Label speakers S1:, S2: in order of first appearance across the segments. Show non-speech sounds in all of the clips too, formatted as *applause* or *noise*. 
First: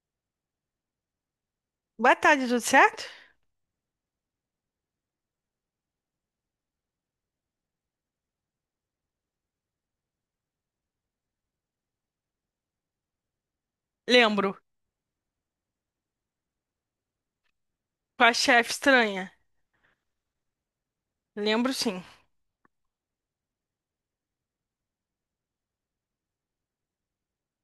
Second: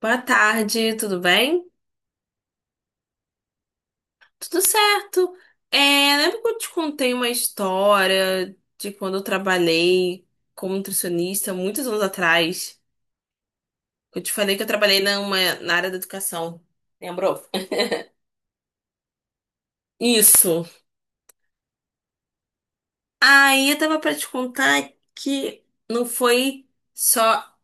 S1: Boa tarde, tudo bem?
S2: Boa tarde, tudo certo?
S1: Tudo certo. É, lembra que eu te contei uma história de quando eu trabalhei como nutricionista muitos anos atrás? Eu te falei
S2: Lembro.
S1: que eu trabalhei na área da educação. Lembrou?
S2: Com a chefe estranha.
S1: Isso.
S2: Lembro, sim.
S1: Aí eu tava pra te contar que não foi só.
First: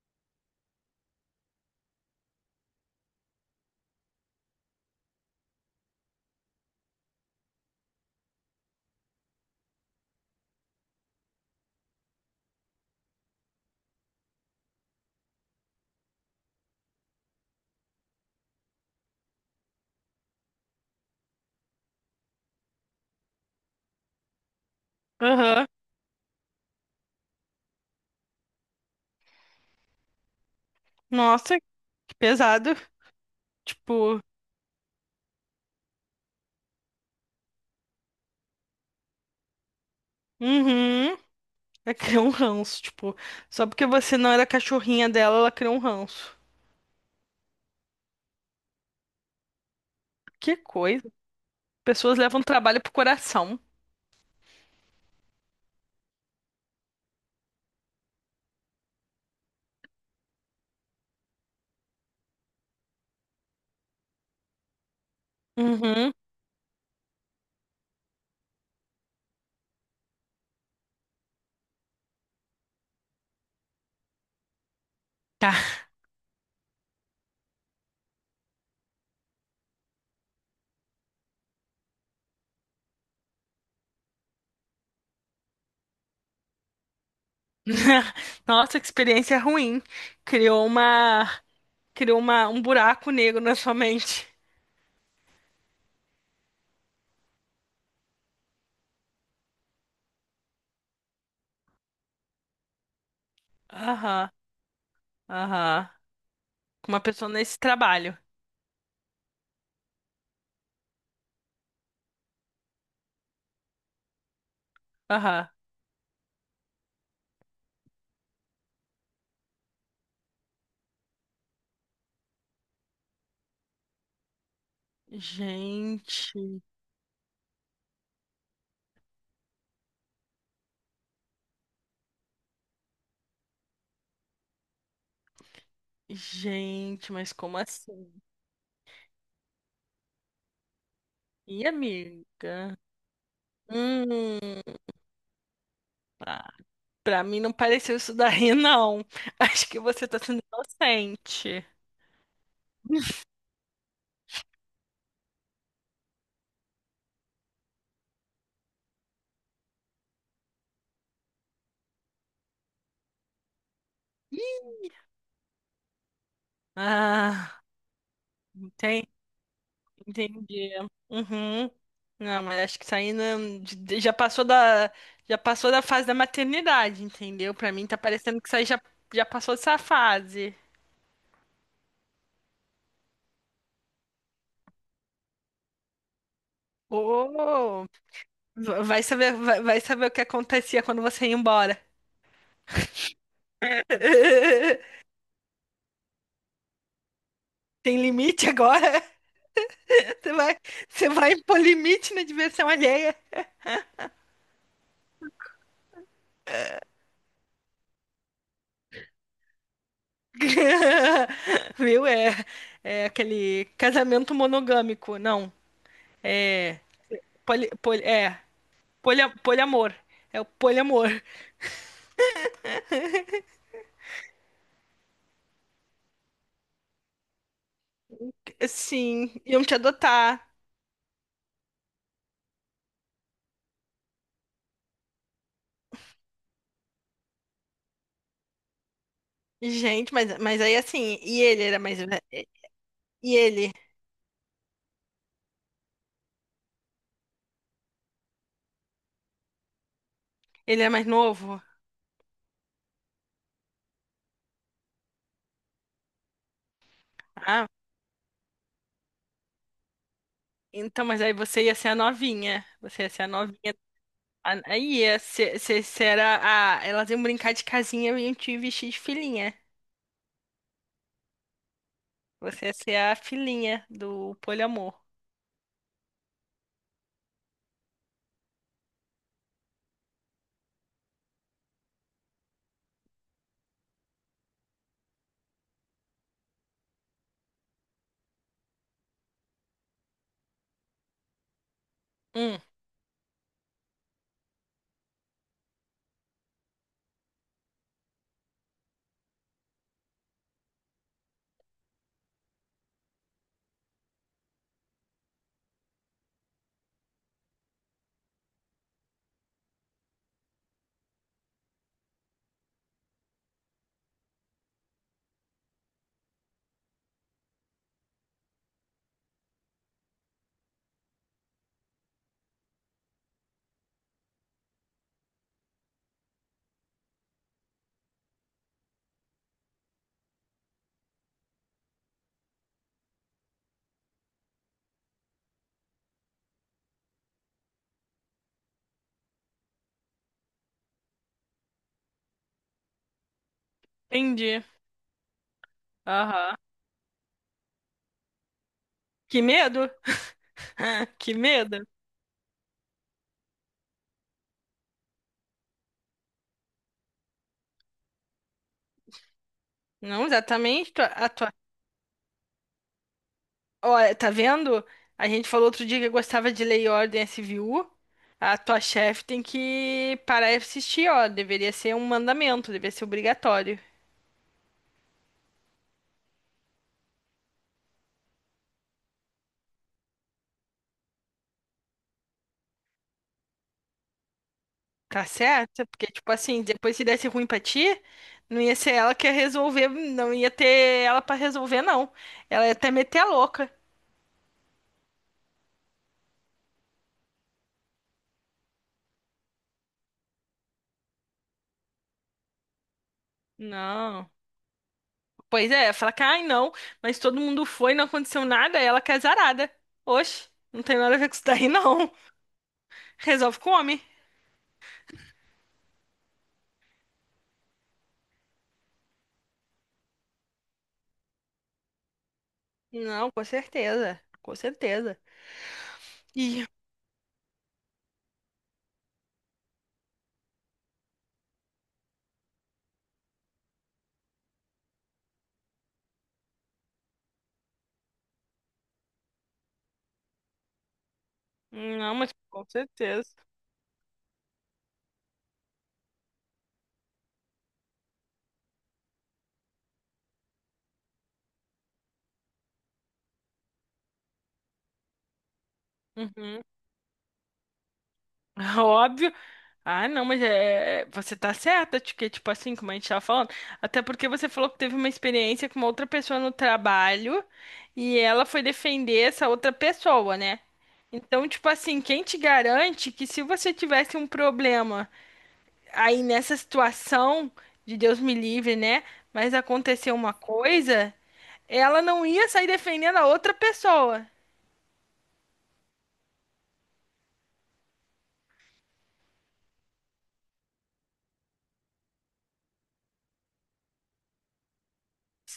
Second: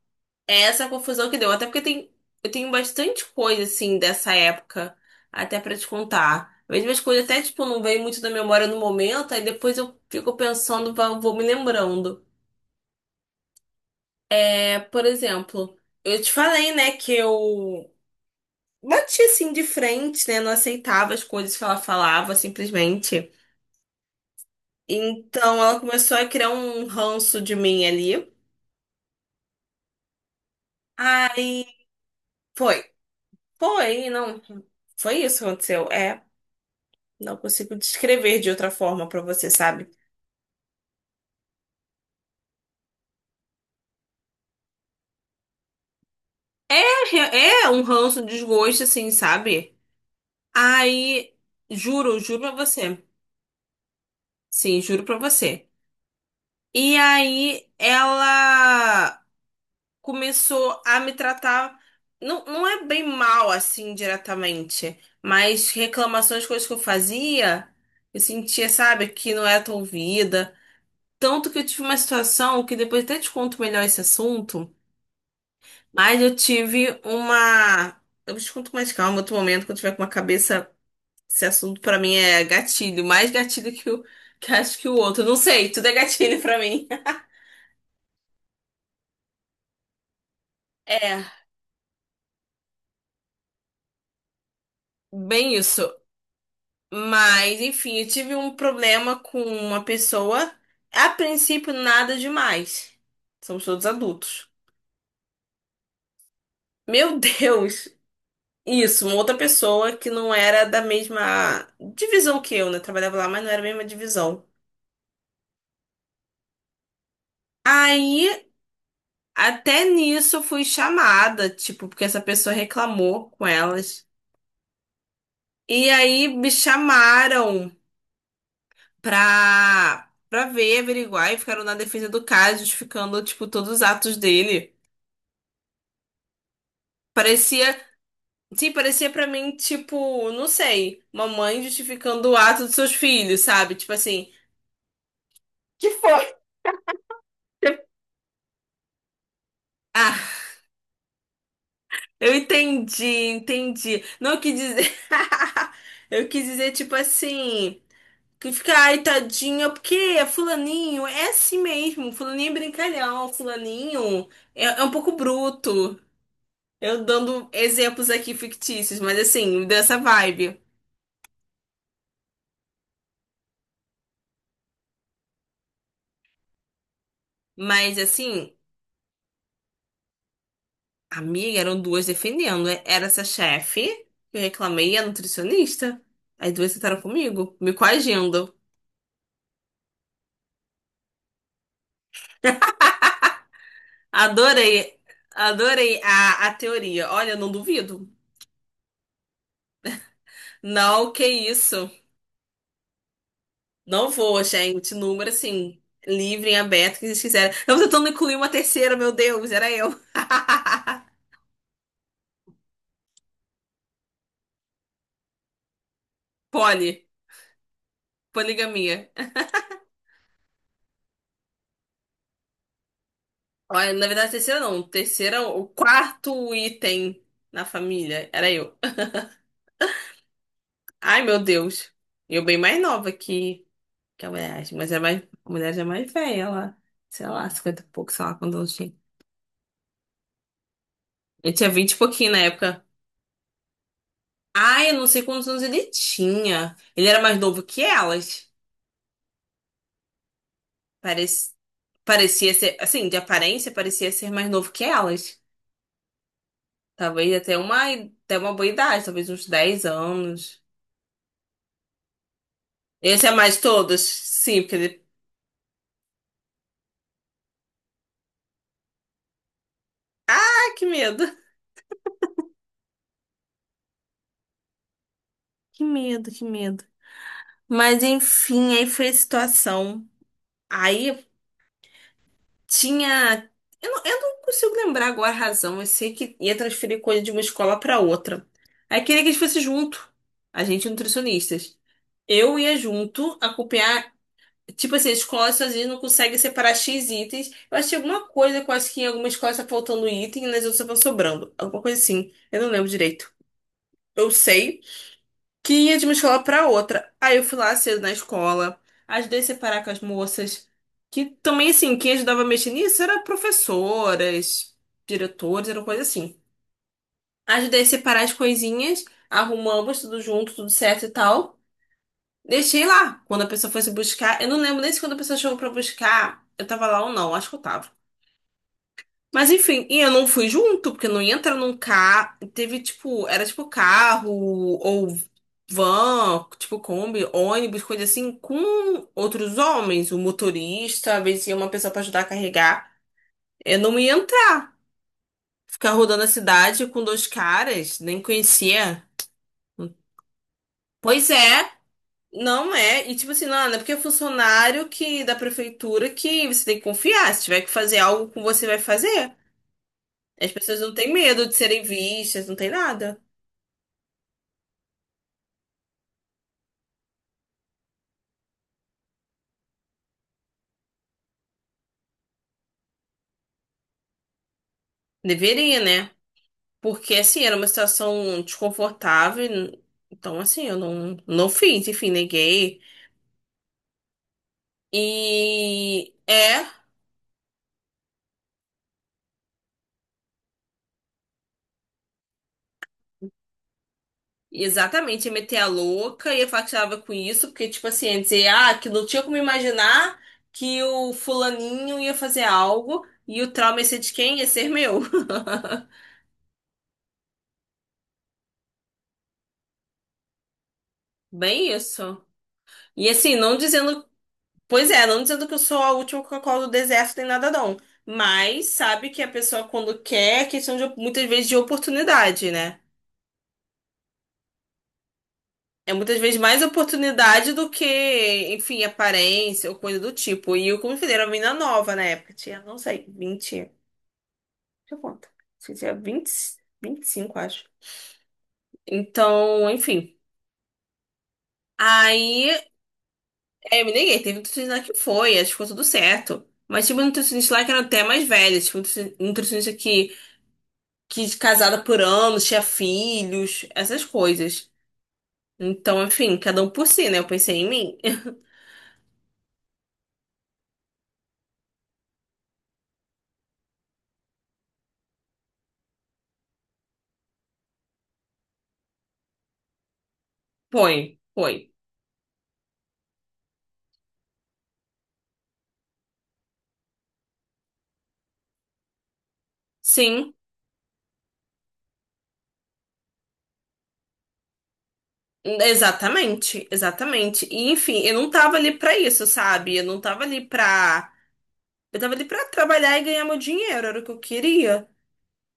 S1: É essa a confusão que deu. Até porque eu tenho bastante coisa, assim, dessa época, até pra te contar. Mesmo as coisas até, tipo, não vem muito da memória no momento, aí depois eu fico pensando, vou me lembrando. É, por exemplo, eu te falei, né, que eu bati, assim, de frente, né, não aceitava as coisas que ela falava, simplesmente. Então,
S2: Aham.
S1: ela começou a criar um ranço de mim ali.
S2: Nossa,
S1: Aí,
S2: que pesado.
S1: foi. Foi,
S2: Tipo,
S1: não. Foi isso que aconteceu. É. Não consigo descrever de outra forma pra você, sabe?
S2: uhum. Ela criou um ranço, tipo, só porque você não era cachorrinha dela, ela criou um ranço.
S1: É, re- é um ranço, um desgosto, assim, sabe?
S2: Que coisa.
S1: Aí,
S2: Pessoas
S1: juro, juro
S2: levam
S1: pra
S2: trabalho pro
S1: você.
S2: coração.
S1: Sim, juro pra você. E aí, ela começou a me tratar. Não, não é bem mal, assim, diretamente. Mas
S2: Uhum.
S1: reclamações, coisas que eu fazia, eu sentia, sabe, que não era tão ouvida. Tanto que eu tive uma situação que depois até te conto melhor esse assunto.
S2: Tá.
S1: Mas eu tive uma. Eu te conto com mais calma, outro momento, quando eu tiver com uma cabeça. Esse assunto pra mim é gatilho, mais gatilho que acho que o outro. Não sei, tudo é gatilho pra mim. *laughs*
S2: *laughs* Nossa, que experiência ruim. Criou
S1: É,
S2: uma, criou uma, um buraco negro na sua mente.
S1: bem isso. Mas, enfim, eu tive um problema com uma pessoa. A princípio, nada demais. Somos todos
S2: Aham,
S1: adultos.
S2: aham. Com uma
S1: Meu *laughs*
S2: pessoa nesse
S1: Deus!
S2: trabalho.
S1: Isso, uma outra pessoa que não era da mesma divisão que eu, né? Trabalhava lá, mas não era a mesma divisão.
S2: Aham.
S1: Aí. Até nisso eu fui chamada, tipo, porque essa pessoa reclamou com elas. E aí me
S2: Gente.
S1: chamaram pra ver, averiguar e ficaram na defesa do cara, justificando, tipo, todos os atos dele.
S2: Gente, mas como
S1: Parecia,
S2: assim?
S1: sim, parecia pra mim, tipo, não sei, uma mãe
S2: E
S1: justificando o ato dos
S2: amiga?
S1: seus filhos, sabe? Tipo assim.
S2: Hum,
S1: Que foi?
S2: pra, pra mim não pareceu isso daí, não. *laughs* Acho que você
S1: Ah,
S2: tá sendo inocente.
S1: eu entendi, entendi. Não, eu quis dizer. *laughs* Eu quis dizer, tipo assim. Que fica, ai, tadinha, porque é fulaninho é assim mesmo. Fulaninho é brincalhão, fulaninho é um pouco bruto. Eu dando
S2: Ah,
S1: exemplos aqui fictícios,
S2: entendi,
S1: mas assim, dessa vibe.
S2: entendi. Uhum. Não, mas acho que isso aí já passou já passou da fase da maternidade, entendeu? Pra mim
S1: Mas
S2: tá parecendo que
S1: assim,
S2: isso aí já, já passou dessa fase.
S1: amiga, eram duas defendendo. Era essa chefe, que eu reclamei, e a nutricionista. As duas sentaram comigo, me
S2: Oh,
S1: coagindo.
S2: vai saber, vai saber o que acontecia quando você ia embora.
S1: Adorei,
S2: *laughs*
S1: adorei a teoria. Olha, eu não
S2: Tem
S1: duvido.
S2: limite agora? Você vai, você
S1: Não, que
S2: vai impor
S1: isso.
S2: limite na diversão alheia.
S1: Não vou, gente. Número assim, livre e aberto, que eles quiserem. Eu tô tentando incluir uma terceira, meu Deus, era eu.
S2: *laughs* Viu? É, é aquele casamento monogâmico. Não. É.
S1: Poli,
S2: É.
S1: poligamia.
S2: Polia, poliamor. É o poliamor.
S1: Olha, na verdade, terceira não. Terceira, o quarto item na família era eu.
S2: Sim, iam te adotar.
S1: Ai, meu Deus. Eu bem mais nova que a mulher, a mulher já é mais velha, ela, sei lá, 50 e pouco, sei lá quando eu tinha.
S2: Gente, mas aí assim, e
S1: Eu
S2: ele
S1: tinha
S2: era
S1: 20 e
S2: mais.
S1: pouquinho na época.
S2: E ele?
S1: Ai, eu não sei quantos anos ele tinha. Ele era mais novo que elas.
S2: Ele é mais
S1: Parec-
S2: novo?
S1: Parecia ser, assim, de aparência, parecia ser mais novo que elas. Talvez até
S2: Ah,
S1: uma boa idade, talvez uns 10 anos.
S2: então, mas aí você ia ser a novinha. Você ia ser
S1: Esse
S2: a
S1: é
S2: novinha.
S1: mais todos? Sim,
S2: A-
S1: porque
S2: Aí
S1: ele...
S2: ia ser, ser, ser a- Elas iam brincar de casinha e iam te vestir de filhinha.
S1: Ah, que medo.
S2: Você ia ser a filhinha do poliamor.
S1: Que medo, que medo. Mas enfim, aí foi a situação. Aí tinha. Eu não consigo lembrar agora a razão. Eu sei que ia transferir coisa de uma escola para outra. Aí queria que a gente fosse junto. A gente, nutricionistas. Eu
S2: Hum,
S1: ia junto acompanhar. Tipo assim, as escolas sozinhas não conseguem separar X itens. Eu achei alguma coisa, que eu acho que em alguma escola tá faltando um item e nas outras estão sobrando. Alguma coisa assim. Eu não lembro direito. Eu sei que ia de uma escola pra outra. Aí eu fui lá cedo na escola, ajudei a separar com as moças. Que também, assim, quem ajudava a mexer nisso era professoras, diretores, era uma coisa assim. Ajudei a separar as coisinhas, arrumamos tudo junto, tudo certo e tal. Deixei lá. Quando a pessoa foi se buscar, eu não lembro nem se quando a pessoa chegou pra buscar, eu tava lá ou não, acho que eu tava. Mas enfim, e eu não fui junto, porque não ia entrar num carro. Teve tipo, era tipo carro ou van, tipo Kombi, ônibus, coisa assim, com outros homens, o motorista, às vezes ia uma pessoa pra ajudar a carregar. Eu não ia entrar,
S2: entendi.
S1: ficar rodando a
S2: Aham.
S1: cidade com dois caras, nem conhecia.
S2: Que medo? *laughs*
S1: Pois
S2: Que
S1: é.
S2: medo?
S1: Não é, e tipo assim, não é porque é funcionário que da prefeitura que você tem que confiar. Se tiver que fazer algo com você, vai fazer.
S2: Não,
S1: As pessoas não
S2: exatamente.
S1: têm
S2: A
S1: medo
S2: tua...
S1: de serem vistas, não tem nada.
S2: Olha, tá vendo? A gente falou outro dia que gostava de Lei e Ordem SVU. A tua chefe tem que parar de assistir, ó. Deveria ser um mandamento, deveria ser obrigatório.
S1: Deveria, né? Porque assim, era uma situação desconfortável. Então, assim, eu não fiz, enfim, neguei.
S2: Tá certo? Porque,
S1: E
S2: tipo assim,
S1: é.
S2: depois se desse ruim pra ti, não ia ser ela que ia resolver, não ia ter ela pra resolver, não. Ela ia até meter a louca.
S1: Exatamente, ia meter a louca, ia falar que estava com isso, porque, tipo assim, ia dizer, ah, que não tinha como imaginar que o fulaninho ia fazer algo e o trauma ia ser de
S2: Não.
S1: quem? Ia ser meu.
S2: Pois é, fala que, ai não, mas todo mundo foi, não aconteceu nada, ela que é zarada. Oxe, não tem nada a ver
S1: *laughs*
S2: com isso daí, *laughs*
S1: Bem
S2: não.
S1: isso. E assim, não
S2: Resolve com o homem.
S1: dizendo, pois é, não dizendo que eu sou a última Coca-Cola do deserto nem nada não, mas sabe que a pessoa quando quer é questão de muitas vezes de oportunidade, né?
S2: Não, com certeza, com certeza.
S1: É muitas vezes mais
S2: E,
S1: oportunidade do que, enfim, aparência ou coisa do tipo. E eu, como eu falei, era uma menina nova na época. Tinha, não sei, 20. Deixa eu contar. Acho que tinha 20, 25 acho. Então, enfim.
S2: não, mas
S1: Aí,
S2: com certeza.
S1: eu me neguei. Teve um nutricionista lá que foi, acho que ficou tudo certo. Mas tinha uma nutricionista lá que era até mais velha. Tipo, nutricionista que é casada por anos, tinha filhos, essas coisas. Então, enfim, cada
S2: Uhum.
S1: um por si, né? Eu pensei em mim.
S2: *laughs* Óbvio. Ah, não, mas é, é, você tá certa, que tipo assim, como a gente tava falando, até porque você falou que teve uma experiência com uma outra pessoa no trabalho e ela foi defender essa outra pessoa, né?
S1: *laughs* Foi,
S2: Então, tipo
S1: foi.
S2: assim, quem te garante que se você tivesse um problema aí nessa situação, de Deus me livre, né? Mas aconteceu uma
S1: Sim.
S2: coisa, ela não ia sair defendendo a outra pessoa.
S1: Exatamente, exatamente. E enfim, eu não tava ali pra isso, sabe? Eu não tava ali pra. Eu tava ali pra trabalhar e ganhar meu dinheiro, era o que eu queria.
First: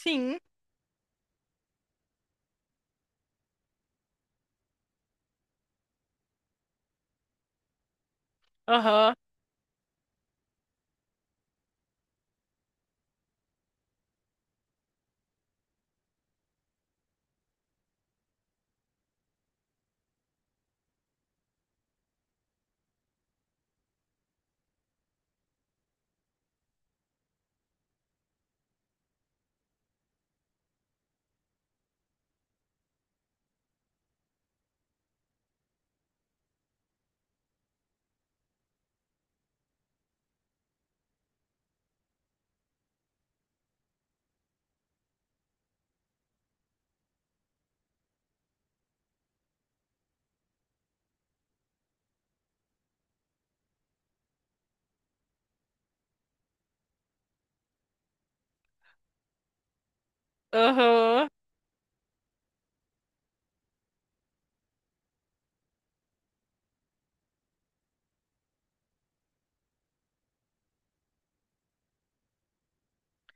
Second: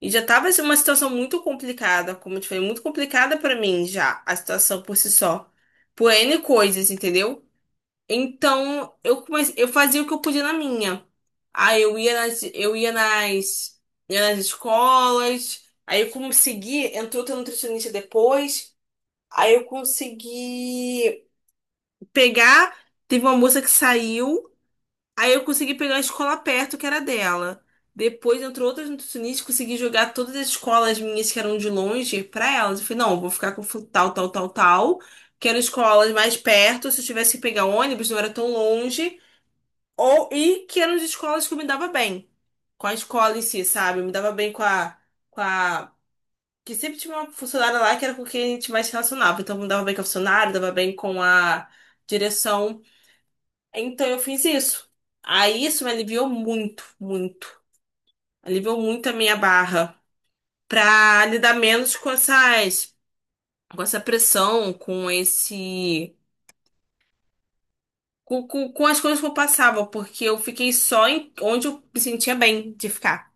S1: E já tava assim, uma situação muito complicada, como eu te falei, muito complicada pra mim já, a situação por si só. Por N coisas, entendeu? Então,
S2: Aham.
S1: eu fazia o que eu podia na minha. Aí ia nas escolas, entrou outra nutricionista depois, aí eu consegui pegar. Teve uma moça que saiu, aí eu consegui pegar a escola perto que era dela. Depois entrou outras nutricionistas, consegui jogar todas as escolas minhas que eram de longe pra elas. Eu falei, não, eu vou ficar com tal, tal, tal, tal, que eram escolas mais perto, se eu tivesse que pegar ônibus, não era tão longe. Ou e que eram de escolas que eu me dava bem. Com a escola em si, sabe? Eu me dava bem com a. Que sempre tinha uma funcionária lá que era com quem a gente mais se relacionava. Então eu me dava bem com a funcionária, dava bem com a direção, então eu fiz isso. Aí isso me aliviou muito, muito. Aliviou muito a minha barra pra
S2: Aham.
S1: lidar menos com essa pressão, com esse, com as coisas que eu passava, porque eu fiquei só em onde eu me sentia bem de ficar.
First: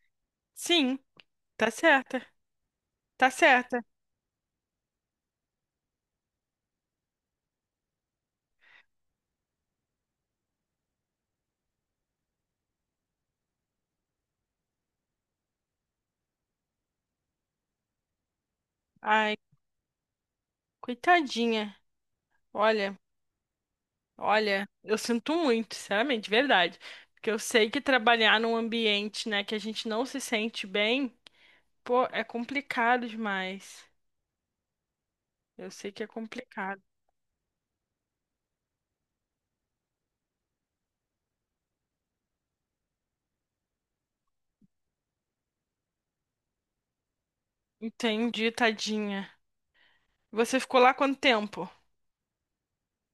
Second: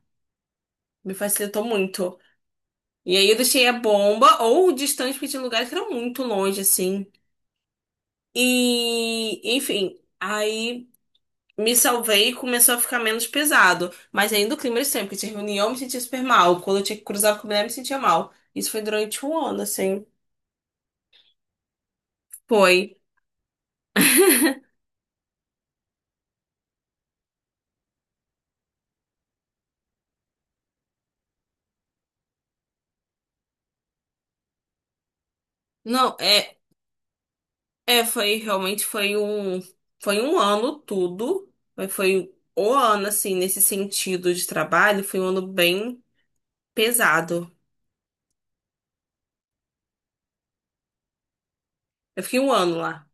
S2: Sim.
S1: Me facilitou
S2: Tá
S1: muito.
S2: certa.
S1: E aí
S2: Tá
S1: eu deixei a
S2: certa.
S1: bomba ou distante, porque tinha lugares que eram muito longe, assim. E, enfim, aí me salvei e começou a ficar menos pesado. Mas ainda o clima era sempre, que tinha reunião, eu me sentia super mal. Quando eu tinha que cruzar com a mulher, eu me sentia mal. Isso foi durante um
S2: Ai,
S1: ano, assim.
S2: coitadinha.
S1: Foi.
S2: Olha, olha, eu sinto muito, sinceramente, de verdade. Porque eu sei que trabalhar num ambiente, né, que a gente não se sente bem, pô, é complicado demais. Eu sei que é
S1: Não,
S2: complicado.
S1: foi, realmente foi um ano tudo. Mas foi o ano, assim, nesse sentido de trabalho, foi um ano bem pesado.
S2: Entendi, tadinha. Você ficou lá quanto tempo?
S1: Eu fiquei um ano lá.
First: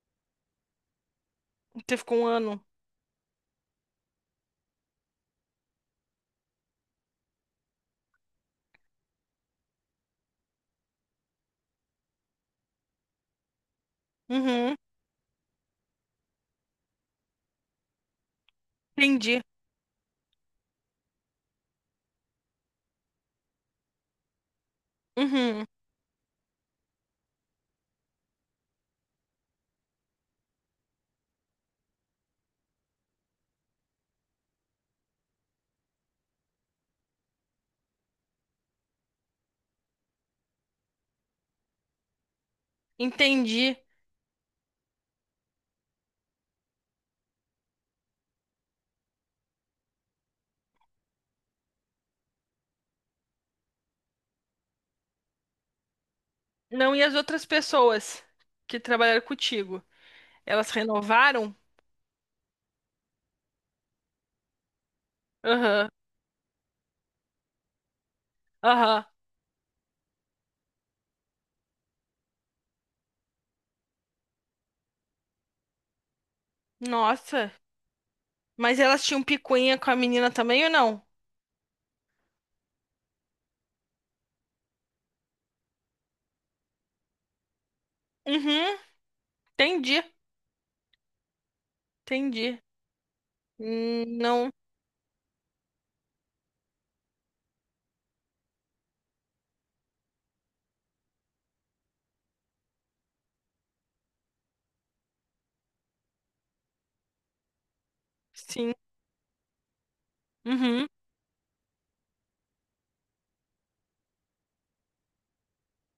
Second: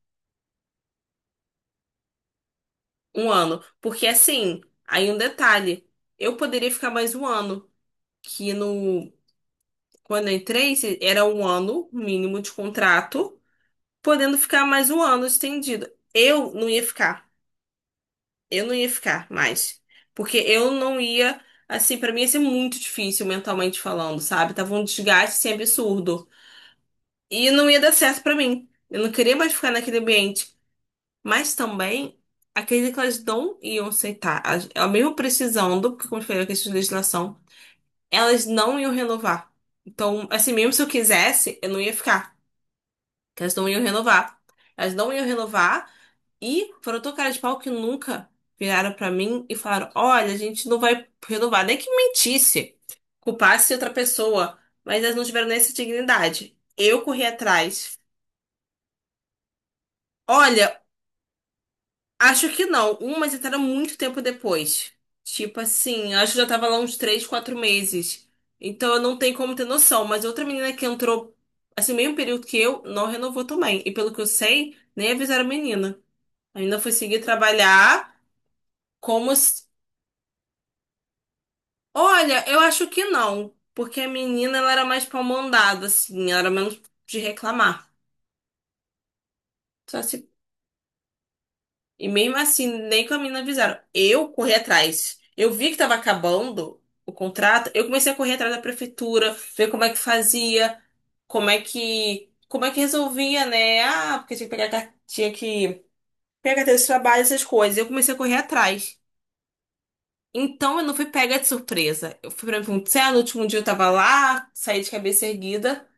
S2: Você ficou um ano?
S1: Um ano. Porque, assim, aí um detalhe, eu poderia ficar mais um ano. Que no Quando eu entrei, era um ano mínimo de contrato, podendo ficar
S2: Uhum,
S1: mais um ano estendido. Eu não ia ficar. Eu não ia ficar
S2: entendi.
S1: mais. Porque eu não ia. Assim, pra mim ia ser muito difícil mentalmente falando, sabe? Tava um desgaste assim,
S2: Uhum,
S1: absurdo. E não ia dar certo pra mim. Eu não queria mais ficar naquele ambiente. Mas também, acredito que elas não iam aceitar. Elas mesmo precisando, porque, como eu falei, a questão de legislação, elas não iam renovar. Então, assim, mesmo se eu quisesse, eu não ia ficar. Que elas não
S2: entendi.
S1: iam renovar. Elas não iam renovar e foram tão cara de pau que nunca viraram pra mim e falaram: Olha, a gente não vai renovar. Nem que mentisse, culpasse outra pessoa, mas elas não tiveram nem essa dignidade.
S2: Não,
S1: Eu
S2: e as
S1: corri
S2: outras
S1: atrás.
S2: pessoas que trabalharam contigo? Elas
S1: Olha,
S2: renovaram?
S1: acho que não. Umas entraram muito tempo depois. Tipo
S2: Aham,
S1: assim, acho que já tava lá uns 3, 4 meses. Então eu
S2: aham.
S1: não tenho como ter noção. Mas outra menina que entrou, assim, meio período que eu, não renovou também. E pelo que eu sei, nem avisaram a menina. Ainda fui seguir
S2: Nossa.
S1: trabalhar
S2: Mas elas tinham
S1: como. Se-
S2: picuinha com a menina também ou não?
S1: Olha, eu acho que não. Porque a menina, ela era mais pra mandada, assim. Ela era menos de reclamar.
S2: Uhum,
S1: Só
S2: entendi,
S1: se... E mesmo
S2: entendi.
S1: assim, nem com a menina avisaram. Eu
S2: Não,
S1: corri atrás. Eu vi que tava acabando o contrato. Eu comecei a correr atrás da prefeitura, ver como é que fazia, como é que. Como é que resolvia, né? Ah, porque tinha que pegar carteira de trabalho, essas coisas. Eu comecei a correr
S2: sim.
S1: atrás. Então eu
S2: Uhum.
S1: não fui pega de surpresa. Eu fui pra Punta no último dia eu tava lá, saí de cabeça erguida,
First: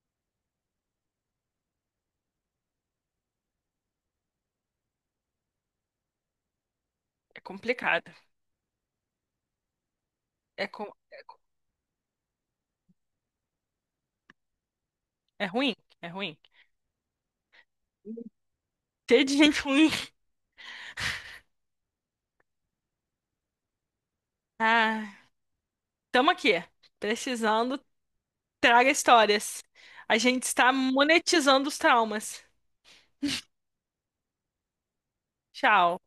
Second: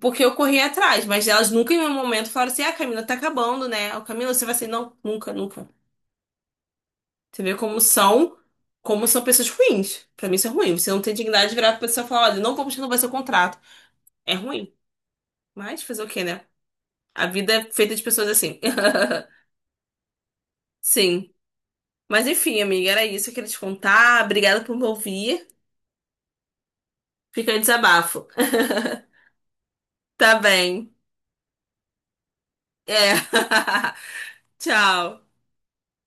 S1: porque eu corri atrás, mas elas nunca em nenhum momento falaram assim: ah, Camila, tá acabando, né? O Camila, você vai assim, não, nunca, nunca.
S2: É
S1: Você vê
S2: complicado.
S1: como são pessoas ruins. Pra mim isso é
S2: É,
S1: ruim.
S2: com...
S1: Você não tem dignidade de virar pra pessoa e falar: olha, não vamos renovar seu contrato. É ruim.
S2: é ruim,
S1: Mas fazer o
S2: é
S1: quê,
S2: ruim.
S1: né? A vida é feita de pessoas assim.
S2: Ter de
S1: *laughs*
S2: gente ruim.
S1: Sim. Mas enfim, amiga, era isso que eu queria te contar. Obrigada por me
S2: Ah,
S1: ouvir.
S2: tamo aqui.
S1: Fica o
S2: Precisando,
S1: desabafo.
S2: traga
S1: *laughs*
S2: histórias. A
S1: Tá
S2: gente está
S1: bem.
S2: monetizando os traumas.
S1: É. *laughs* Tchau.
S2: Tchau.